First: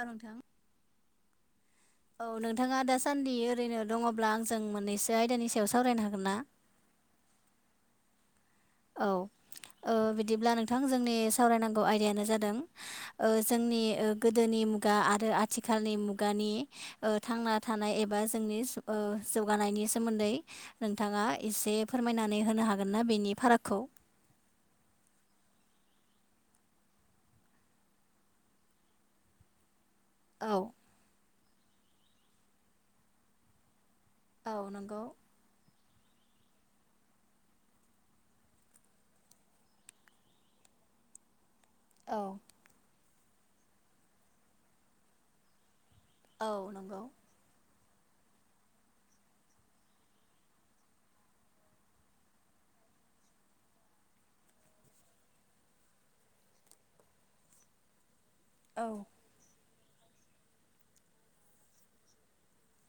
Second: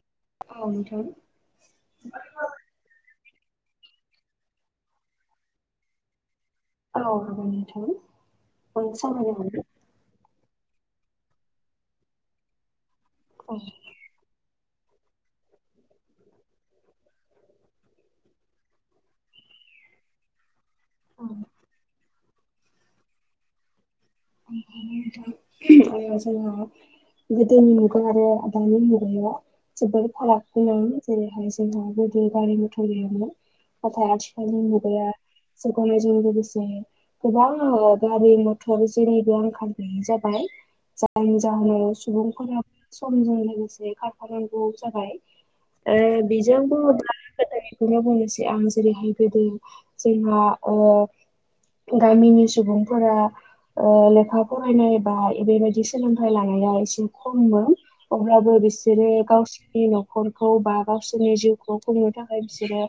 औ नोंथां औ नोंथां औ नोंथाङा दासान्दि ओरैनो दङब्ला आंजों मोननैसो आयदानि सायाव सावरायनो हागोन ना? औ हागोन नोंथां मनि औ सावरायनो हागोन। ओ बिदिब्ला नोंथां जोंनि सावरायनांगौ आयदायानो जादों जोंनि गोदोनि मुगा मुगा आरो आथिखालनि मुगानि थांना थानाय एबा जोंनि जौगानायनि नि सोमोन्दै नोंथाङा एसे फोरमायनानै होनो हागोन ना बेनि फारागखौ ओ नोंथां गोदोनि मुगा आरो दानि मुगा जोबोद फाराग औ गोनां जेरैहाय जोंहा गोदो गारि मथर गैयामोन। नाथाय थाय औ आथिखालनि नंगौ मुगाया जों लोगोसे गोबां गारि मटर जनै बे आंखाल गानो जाबाय जायनि जाहोनाव औ सुबुंफोरा समजों लोगोसे खारफानांगौ जाबाय औ बेजों नंगौ बुङोब्ला गोदो बेखौनो बुंनोसै आं जेरैहाय गोदो जोंहा ओ गामिनि सुबुंफोरा लेखा फरायनाय बा बेबायदि सोलोंथायाइ लानाया एसे खममोन। अब्लाबो औ बिसोरो गावसि न'खरखौ बा गावसोरनि जिउखौ खुंनो थाखाय बिसोरो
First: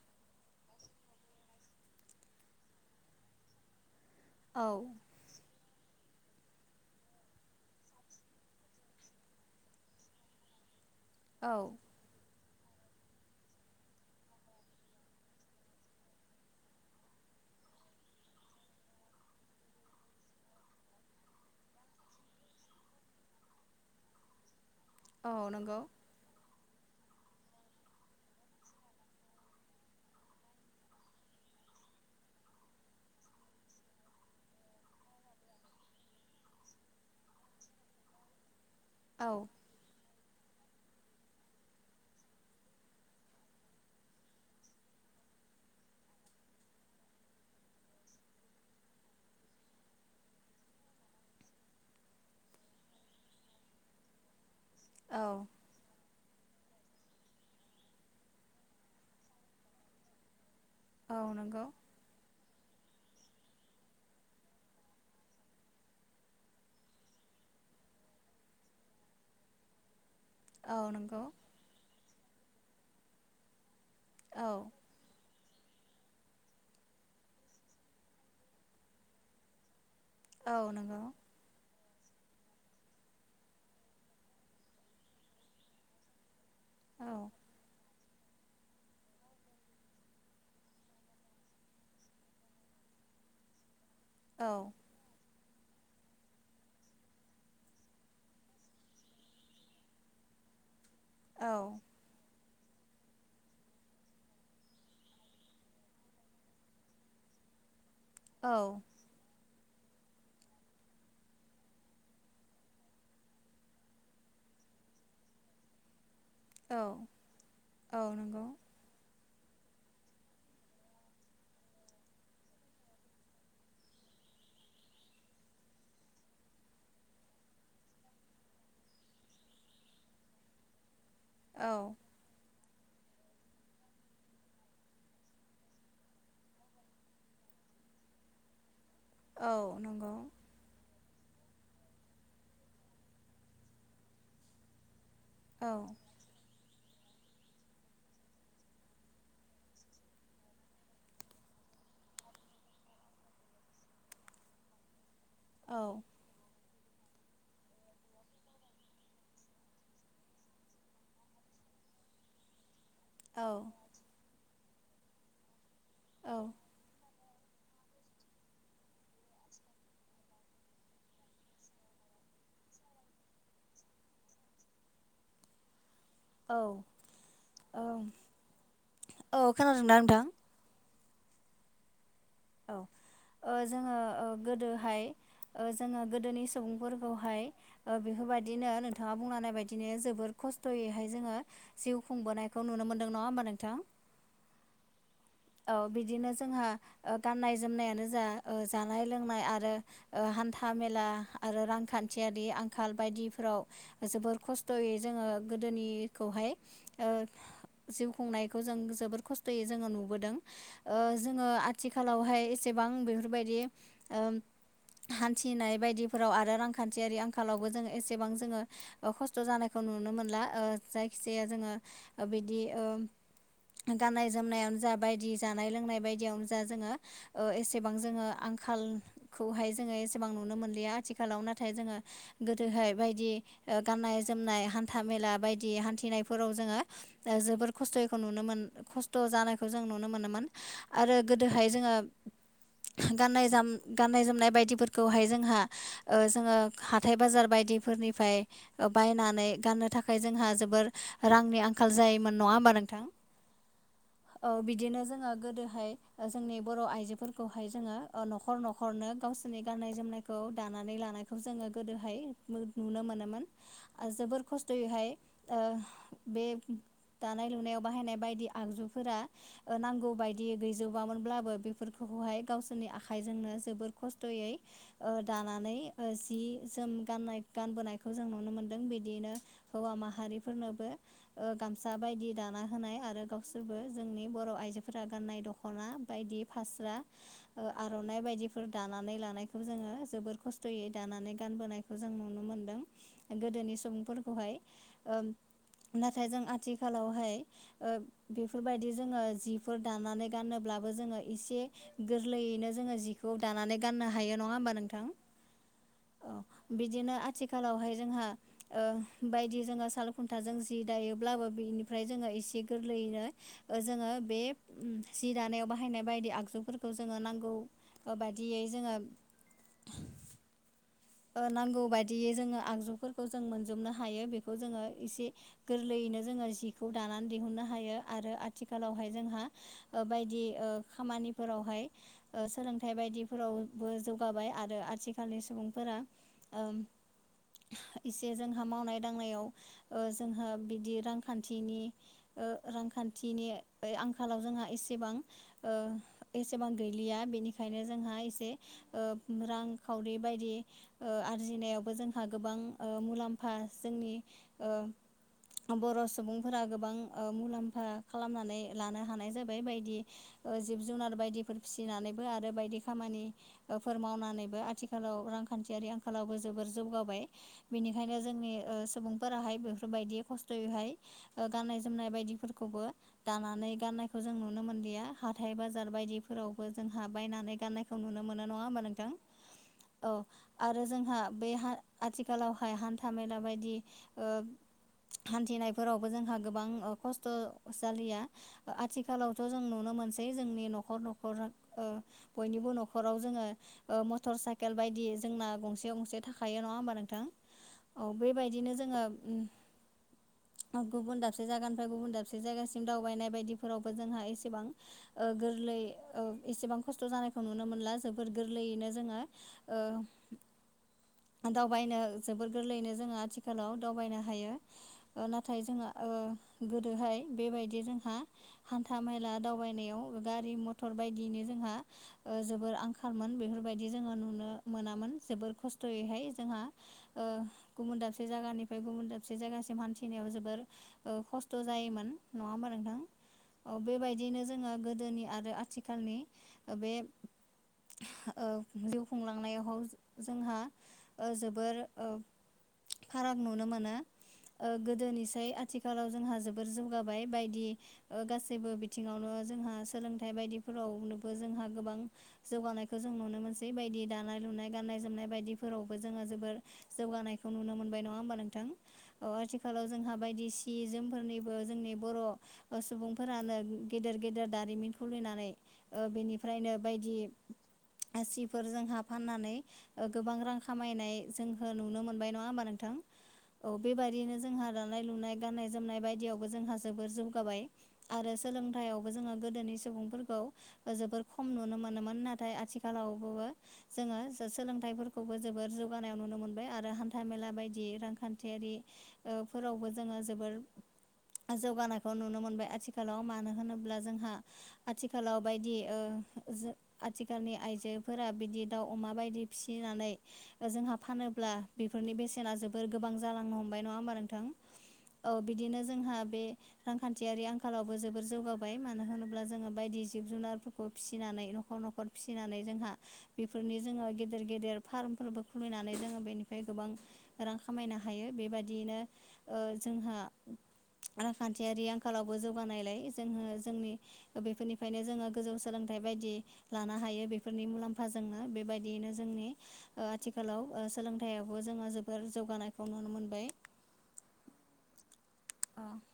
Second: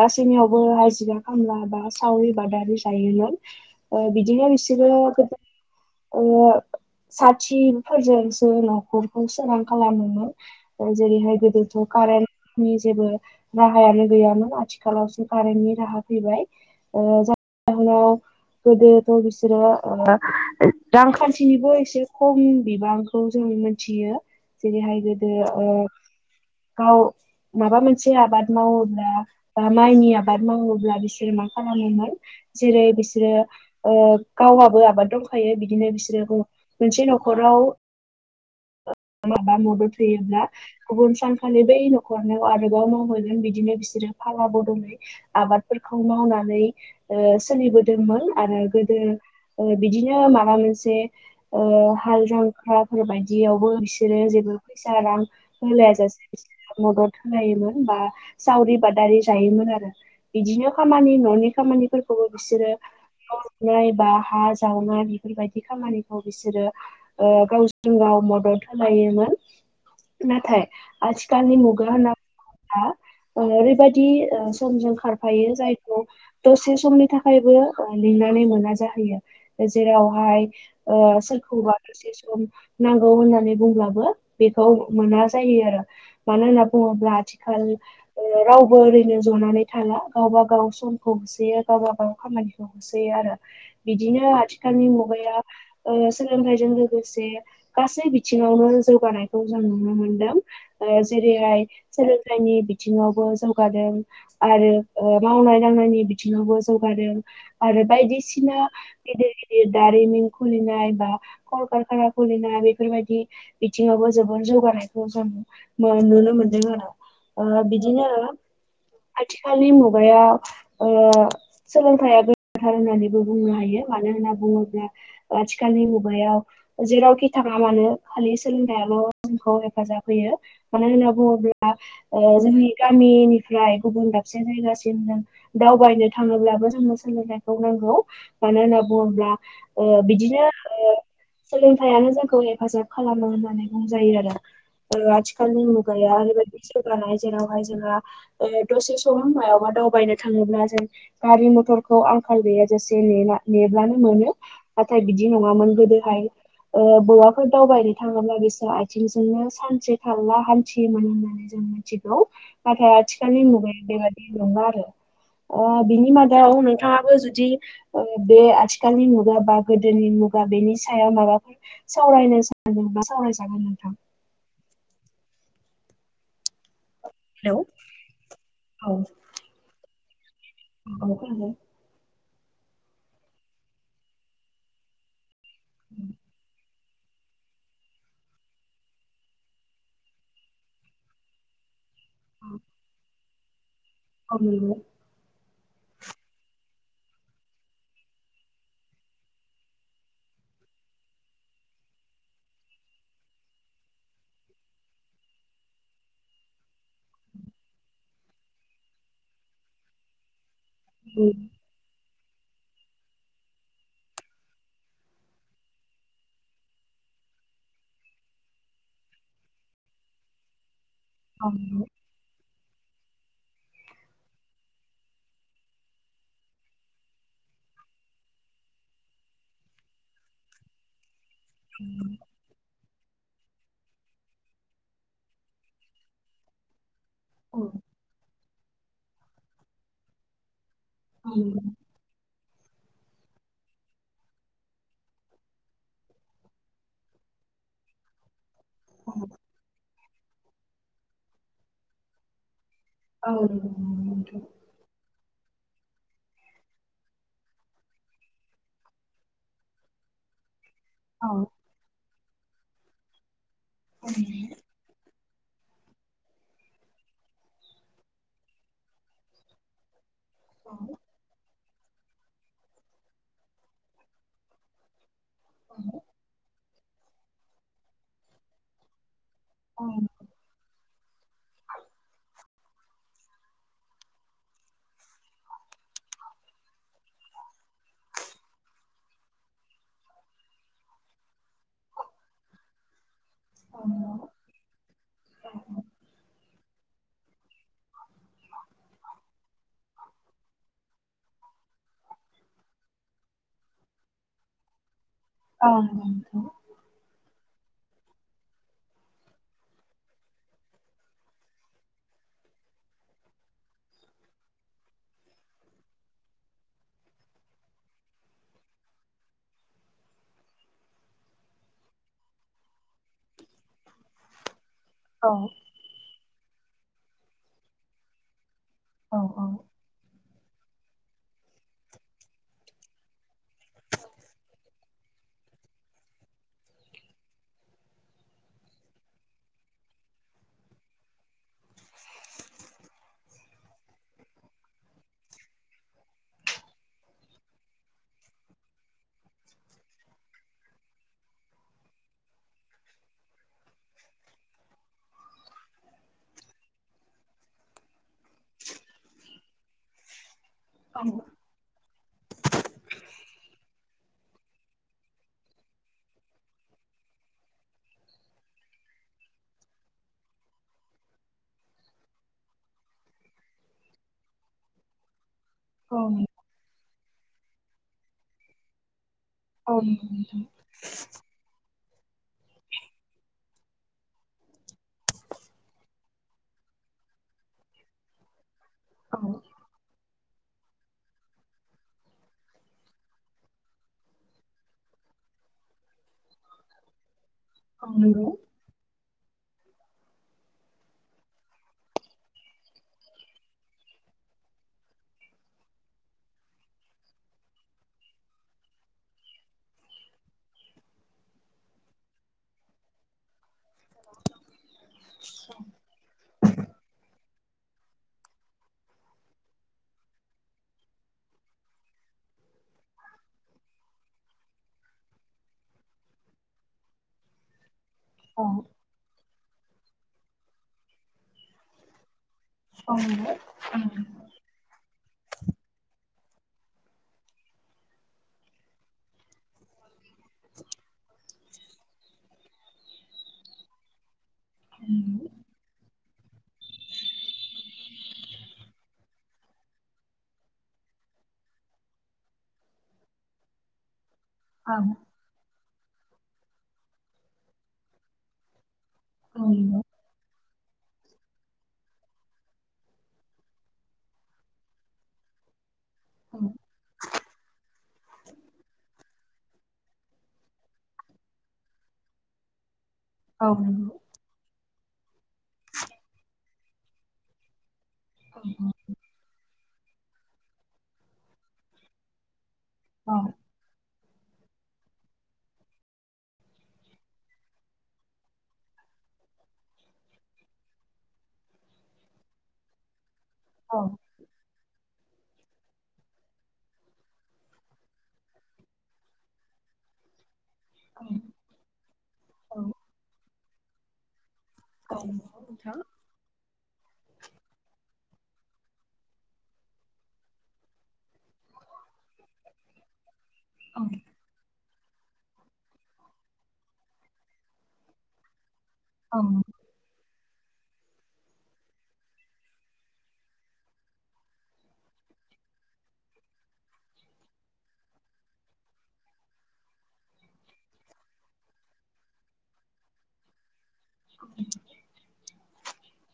गासैनियावबो हाजिरा खामला बा सावरि बादालि जायोमोन बिदिनो औ बिसोरो ओ साथिफोरजोंसो न'खरखौ सोरां खालामोमोन। जेरैहाय औ गोदोथ' कारेन नि जेबो राहायानो गैयामोन आथिखालावसो कारेन्टनि राहा फैबाय जाहनाव गोदोथ' बिसोरो रांखान्थिनिबो एसे खम बिबांखौ जों मोनथियो। जेरैहाय गोदो औ नंगौ ओ गाव माबा मोनसे आबाद मावोब्ला बा माइनि आबाद मावोब्ला बिसोर मा खालामोमोन जेरै बिसोरो गावहाबो आबाद दंखायो बिदिनो बिसोरोखौ मोनसे न'खराव औ माबा माबि होयोब्ला गुबुन सानखालि बै न'खरनिआव आरोबाव मावहैगोन बिदिनो बिसोरो फाला बदलै आबादफोरखौ मावनानै सोलिबोदोंमोन आरो गोदो बिदि बिदिनो माबा मोनसे हाल जांखाफोर बायदियावबो बिसोरो जेबो फैसा रां औ होलाया जासे मदद होलायोमोन बा सावरि बादालि जायोमोन आरो बिदिनो खामानि औ न'नि नंगौ खामानिफोरखौबो बिसोरो [inaudible] नाय बा हा जावनाय बेफोरबायदि खामानिखौ बिसोरो गावजों गाव मदद खाालायोमोन नाथाय औ नंगौ आथिखालनि मुगा होनना ओरैबायदि औ समजों खारफायो जाय दसे समनि थाखायबो लिंनानै मोना जाहैयो। जेरावहाय औ नंगौ सोरखौबा दसे सम नांगौ होननानै बुंब्लाबो बेखौ मोना जायो आरो मानो होनना औ बुङोब्ला आथिखाल रावबो ओरैनो जनानै थाला गावबा गाव समखौ होसोयो गावबा गाव खामानिखौ होसोयो। आरो बिदिनो औ आथिखालनि मुगाया सोलोंथाइजों लोगोसे गासै बि बिथिङावनो जौगानायखौ जों नुनो मोनदों औ जेरैहाय सोलोंथाइनि बिथिङावबो जौगादों आरो मावनाय दांनायनि बिथिङावबो जौगादों आरो बायदिसिना औ गिदिर गि दिर दारिमिन खुलिनाय बा कलकारखाना खुलिनाय बेफोरबायदि बिथिङावबो जोबोर जौगानायखौ जों नुनो मोन मोनदों औ औ बिदिनो नंगौ आथिखालनि मुगायाव सोलोंथाइया गोनांथार होननानैबो बुंनो हायो मानोना होनना बुङोब्ला आथिखालनि मुगायाव जेरावखि थाङा मानो खालि सोलोंथायाइल' जोंखौ हेफाजाब होयो मानो होनना औ बुङोब्ला जोंनि गामिनिफ्राय गुबुन दाबसे जायगासिम जों दावबायनो थाङोब्लाबो जोंनो सोलोंथाइखौ नां गौ मानो होनो ब्ला औ नंगौ बिदिनो सोलोंथाइयानो जोंखौ हेफाजाब खालामो होननानै बुंजायो आरो आथिखालनि औ मुगाया ओरैबायदि जौगानाय जेरावहाय जोंहा दसे समह मायावबा दावबायनो थाङोब्ला जों गारि म थर आंखाल गैया नेब्लानो मोन नाथाय बिदि नङमोन औ गोदोहाय बहाफै [unintelligible] दावबायनो थाङोब्ला बिसोर आथिंजोंनो सानसे थाला हान्थियोमोन होननानै जों मिथिगौ। नाथाय औ आथिखालनि मुगायाव बेबाददि नङा आरो बिनि औ मादायाव नोंथाङाबो जु दि बे आथिखालनि मुगा बा गोदोनि मुगा बेनि सायाव माबाफोर सावरायनो सावरायनोबा [unintelligible] जागोन नोंथां। औ हेलौ औ औ खोनादोंदा नोंथां? अ खोनादों। औ जोङो गोदोहाय जोङो गोदोनि सुबुंफोर खौहाय बेफोरबायदिनो नोंथाङा बुंनाय बायदिनो जोोबोर खस्थ'यैहाय जोङो जिउ खुंबोनायखौ नु नो मोनदों नङा होनोमबा नोंथां? औ नंगौ। औ बिदिनो जोंहा गाननाय जोमनायानो जा जानाय लोंनाय आरो ओ हान्था मेला आरो रांखान्थियारि आंखाल बायदिफ्राव जोबोर खस्थ'यै जोङो गोदोनिखौहाय जिउ खुंनायखौ जों जोबोद खस्थ'यै जोङो नुबोदों। जोङो आथिखालावहाय एसेबां बेफोरबायदि हान्थिनाय बायदिफोराव आरो रांखान्थियारि आंखालावबो जोङो एसेबां जोङो खस्थ' जानायखौ नुनो मोनला जायखि जाया औ जोङो नंगौ बिदि ओ गाननाय जोमनायानो जा बायदि जानाय लोंनाय बायदियावनो जा जोङो एसेबां जोङो आंखालखौहाय जोङो एसेबां नुनो मोनलिया आथिखालाव नाथाय जोङो गोदोहाय बायदि गाननाय जोमनाय हान्था मेला बायदि हान्थिनायफोराव जोङो औ जोबोर खस्थ'यैखौ नुनो मोन खस्थ' जानायखौ जों नुनो मोनोमोन आरो औ नंगौ गोदोहाय जोङो गाननाय जोम गाननाय जोमनाय बायदिफोरखौहाय जोंहा जोङो हाथाइ बाजार बायदि फोरनिफ्राय बायनानै गाननो थाखाय जोंहा जोबोर रांनि आंखाल जायोमोन नङा होमबा नों औ नंगौ नोंथां औ बिदिनो जोङो गोदोहाय जोंनि बर' आइजोफोरखौहाय जोङो न'खर न'खरनो गावसोरनि गाननाय जोमनायखौ दानानै औ लानायखौ जोङो गोदोहाय नुनो मोनोमोन औ आरो जोबोर खस्थ'यैहाय बे दानाय लुनायाव बाहायनाय बायदि आगजुफोरा नांगौ बाय दि गैजोबामोनब्लाबो बेफोरखौहाय गावसोरनि आखाइजोंनो जोबोर खस्थ'यै दानानै जि जोम गाननाय गानबोनायखौ जों नुनो मोन्दों बिदियैनो हौवा माहारिफोरनोबो गामसा बायदि दाना होनाय आरो गाव फोरबो जोंनि बर' आइजोफोरा गाननाय दख'ना बायदि फास्रा आर'नाइ बायदि फोर दानानै लानायखौ जोङो जोबोर खस्थ'यै दानानै गानबोनायखौ जों नुनो मोनदों। गोदोनि सुबुंफोरखौहाय नाथाय जों आथिखालावहाय बेफोरबायदि जोङो जिफोर दानानै गानोब्लाबो जोङो एसे गोरलैयैनो जोङो जि खौ दानानै गाननो हायो नङा होमबा नोंथां औ नंगौ औ नोंथां बिदिनो आथिखालावहाय जोंहा बायदि जोङो साल खुन्थाजों जि दायोब्लाबो बिनिफ्राय जोङो एसे गोर लैयैनो जोङो बे सि दानायाव बाहायनाय बायदि आगजुफोरखौ जोङो नांगौ बादियै जोङो नांगौ बायदियै जोङो आगजु फोरखौ जों मोनजोबनो हायो बेखौ जोङो औ एसे गोरलैयैनो जोङो जि खौ दानानै दिहुननो हायो आरो आथिखालावहाय औ नंगौ नोंथां औ नंगौ औ नंगौ औ नंगौ औ नंगौ औ नोंथां औ जोंहा बायदि खामानिफोरावहाय सोलोंथाइ बायदिफोरावबो जौगाबाय आरो आथिखालनि सुबुं फोरा इसे जोंहा मावनाय दांनायाव जोंहा बिदि रांखान्थिनि रांखानथिनि आंखालाव जोंहा एसेबां एसेबां गैलिया बेनिखायनो जोंहा एसे रांखावरि बायदि आरजिनायावबो जोंहा गोबां मुलाम्फा जोंनि बर' सुबुंफोरा गोबां मुलाम्फा खालामनानै लानो हानाय जाबाय बायदि जिब जुनार बायदिफोर फिसिनानैबो आरो बायदि खामानि फोर मावनानैबो आथिखालाव रां खान्थियारि आंखालावबो जोबोर जौगाबाय बिनिखायनो जोंनि सुबुंफोराहाय बेफोरबायदि खस्थ' जेरैहाय गाननाय जोमनाय बायदिफोरखौबो दानानै गाननायखौ जों नुनो मोनलिया हाथाय बाजार बायदिफोरावबो जोंहा बायनानै गाननायखौ नुनो मोनो नङा होमबा नोंथां औ आरो जोंहा बे आथिखालावहाय हान्था मेला बायदि हान्थिनायफोरावबो जोंहा गोबां खस्थ' जालिया आथिखालावथ' जों नुनो मोनसै जोंनि नख'र नख'र बयनिबो नख'राव जोङो मथर साइकेल बायदि जोंना गंसे गंसे थाखायो नङा होमबा नोंथां औ बेबायदिनो जोङो [inaudible] गुबुन दाबसे जायगानिफ्राय गुबुन दाबसे जायगासिम दावबायनाय बायदिफोरावबो जोंहा एसेबां गोरलै एसेबां खस्थ' जानायखौ नुनो मोनला जोबोर गोरलैयैनो जोङो [inaudible] दावबायनो जोबोद गोरलैयैनो जोङो आथिखालाव दावबायनो हायो नाथाय जोङा। गोदोहाय बेबायदि जोंहा हान्था मेला दावबायनायाव गारि मथर बाय यदिनि जोंहा जोबोर आंखालमोन बेफोरबायदि जोङो नुनो मोनामोन। जोबोर खस्थ'यैहाय जोंहा गुबुन दाबसे जायगानिफ्राय गुबुन दाबसे। दाबसे जायगासिम हान्थिनायाव जोबोर खस्थ' जायोमोन। नङा होमा नोंथां औ बेबायदियैनो जोङो गोदोनि। आरो आथिखालनि बे जिउ खुंलांनायाव। जोंहा जोबोर फाराग नुनो मोनो। गोदोनिसाय आथिखालाव। जोंहा जोबोर जौगाबाय बायदि गासैबो बिथिङावनो जोंहा सोलोंथाइ बायदिफोराव। जोंहा गोबां जौगानायखौ जों नुनो मोनसै बायदि दानाय लुनाय। गाननाय जोमनाय बायदिफोरावबो जोङो जोबोर जौगानायखौ नुनो मोनबाय नङा होमबा नोंथां। अ आथिखालाव जोंहा बायदिसिना। सि जोमफोरनिबो जोंनि बर' सुबुंफोरानो गेदेर गेदेर दारिमिन खुलिनानै। बेनिफ्रायनो बायदि सिफोर जोंहा फाननानै। गोबां रां खामायनाय जोंहो नुनो मोनबाय नङा होमबा नोंथां। औ बेबादिनो जोंहा दानाय लुनाय गाननाय जोमनाय बायदियावबो जोंहा जोबोर जौगाबाय। आरो सोलोंथायावबो जोङा गोदोनि सुबुंफोरखौ जोबोर खम नुनो मोनो मोन नाथाय आथिखालावबोबो जोङो। सोलोंथाइफोरखौबो जोबोर जौगानायाव नुनो मोनबाय आरो हान्था मेला बायदि रांखान्थियारि। फोरावबो जोङो जोबोर जौगानायखौ नुनो मोनबाय आथिखालाव मा। नो होनोब्ला जोंहा। आथिखालाव बायदि आथिखालनि आइजोफोरा बिदि दाउ अमा बायदि फिसिनानै जोंहा फानोब्ला बेफोरनि बेसेना जोबोर गोबां जा जालांनो हमबाय नङा होमबा नोंथां औ बिदिनो जोंहा बे रांखान्थियारि आंखालाव [unintelligible] जोबोर जौगाबाय मानो होनोब्ला जोङो बायदि जिब जुनारफोरखौ फिसिनानै न'खर न'खर फिसिनानै जोंहा। बेफोरनि। जोङो गेदेर गेदेर फार्मफोरबो खुलिनानै जोङो बेनिफ्राय गोबां रां खामायनो हायो बेबायदि। बिदिनो जोंहा रांखान्थियारि आंखालावबो जौगानायलाय जोङो जोंनि बेफोरनिफ्रायनो जोङो गोजौ सोलोंथाइ बेबायदि लानो हायो बेफोरनि मुलाम्फा जोङो बेबाय। दियैनो जोंनि ओ आथिखालाव सोलोंथायाइयावबो जोङो जोबोर जौगानायखौ नुनो मोनबाय। [unintelligible] औ [unintelligible]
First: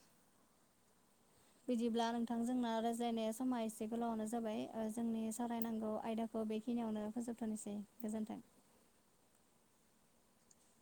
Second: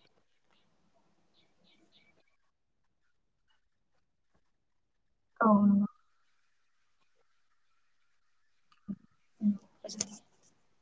बिदिब्ला नोंथांजोंना रायज्लायनाय समा एसे गोलावानो जाबाय। जोंनि औ सावरायनांगौ आयदाखौ बेखिनियावनो फोजोबथ'नोसै गोजोन्थों। [unintelligible]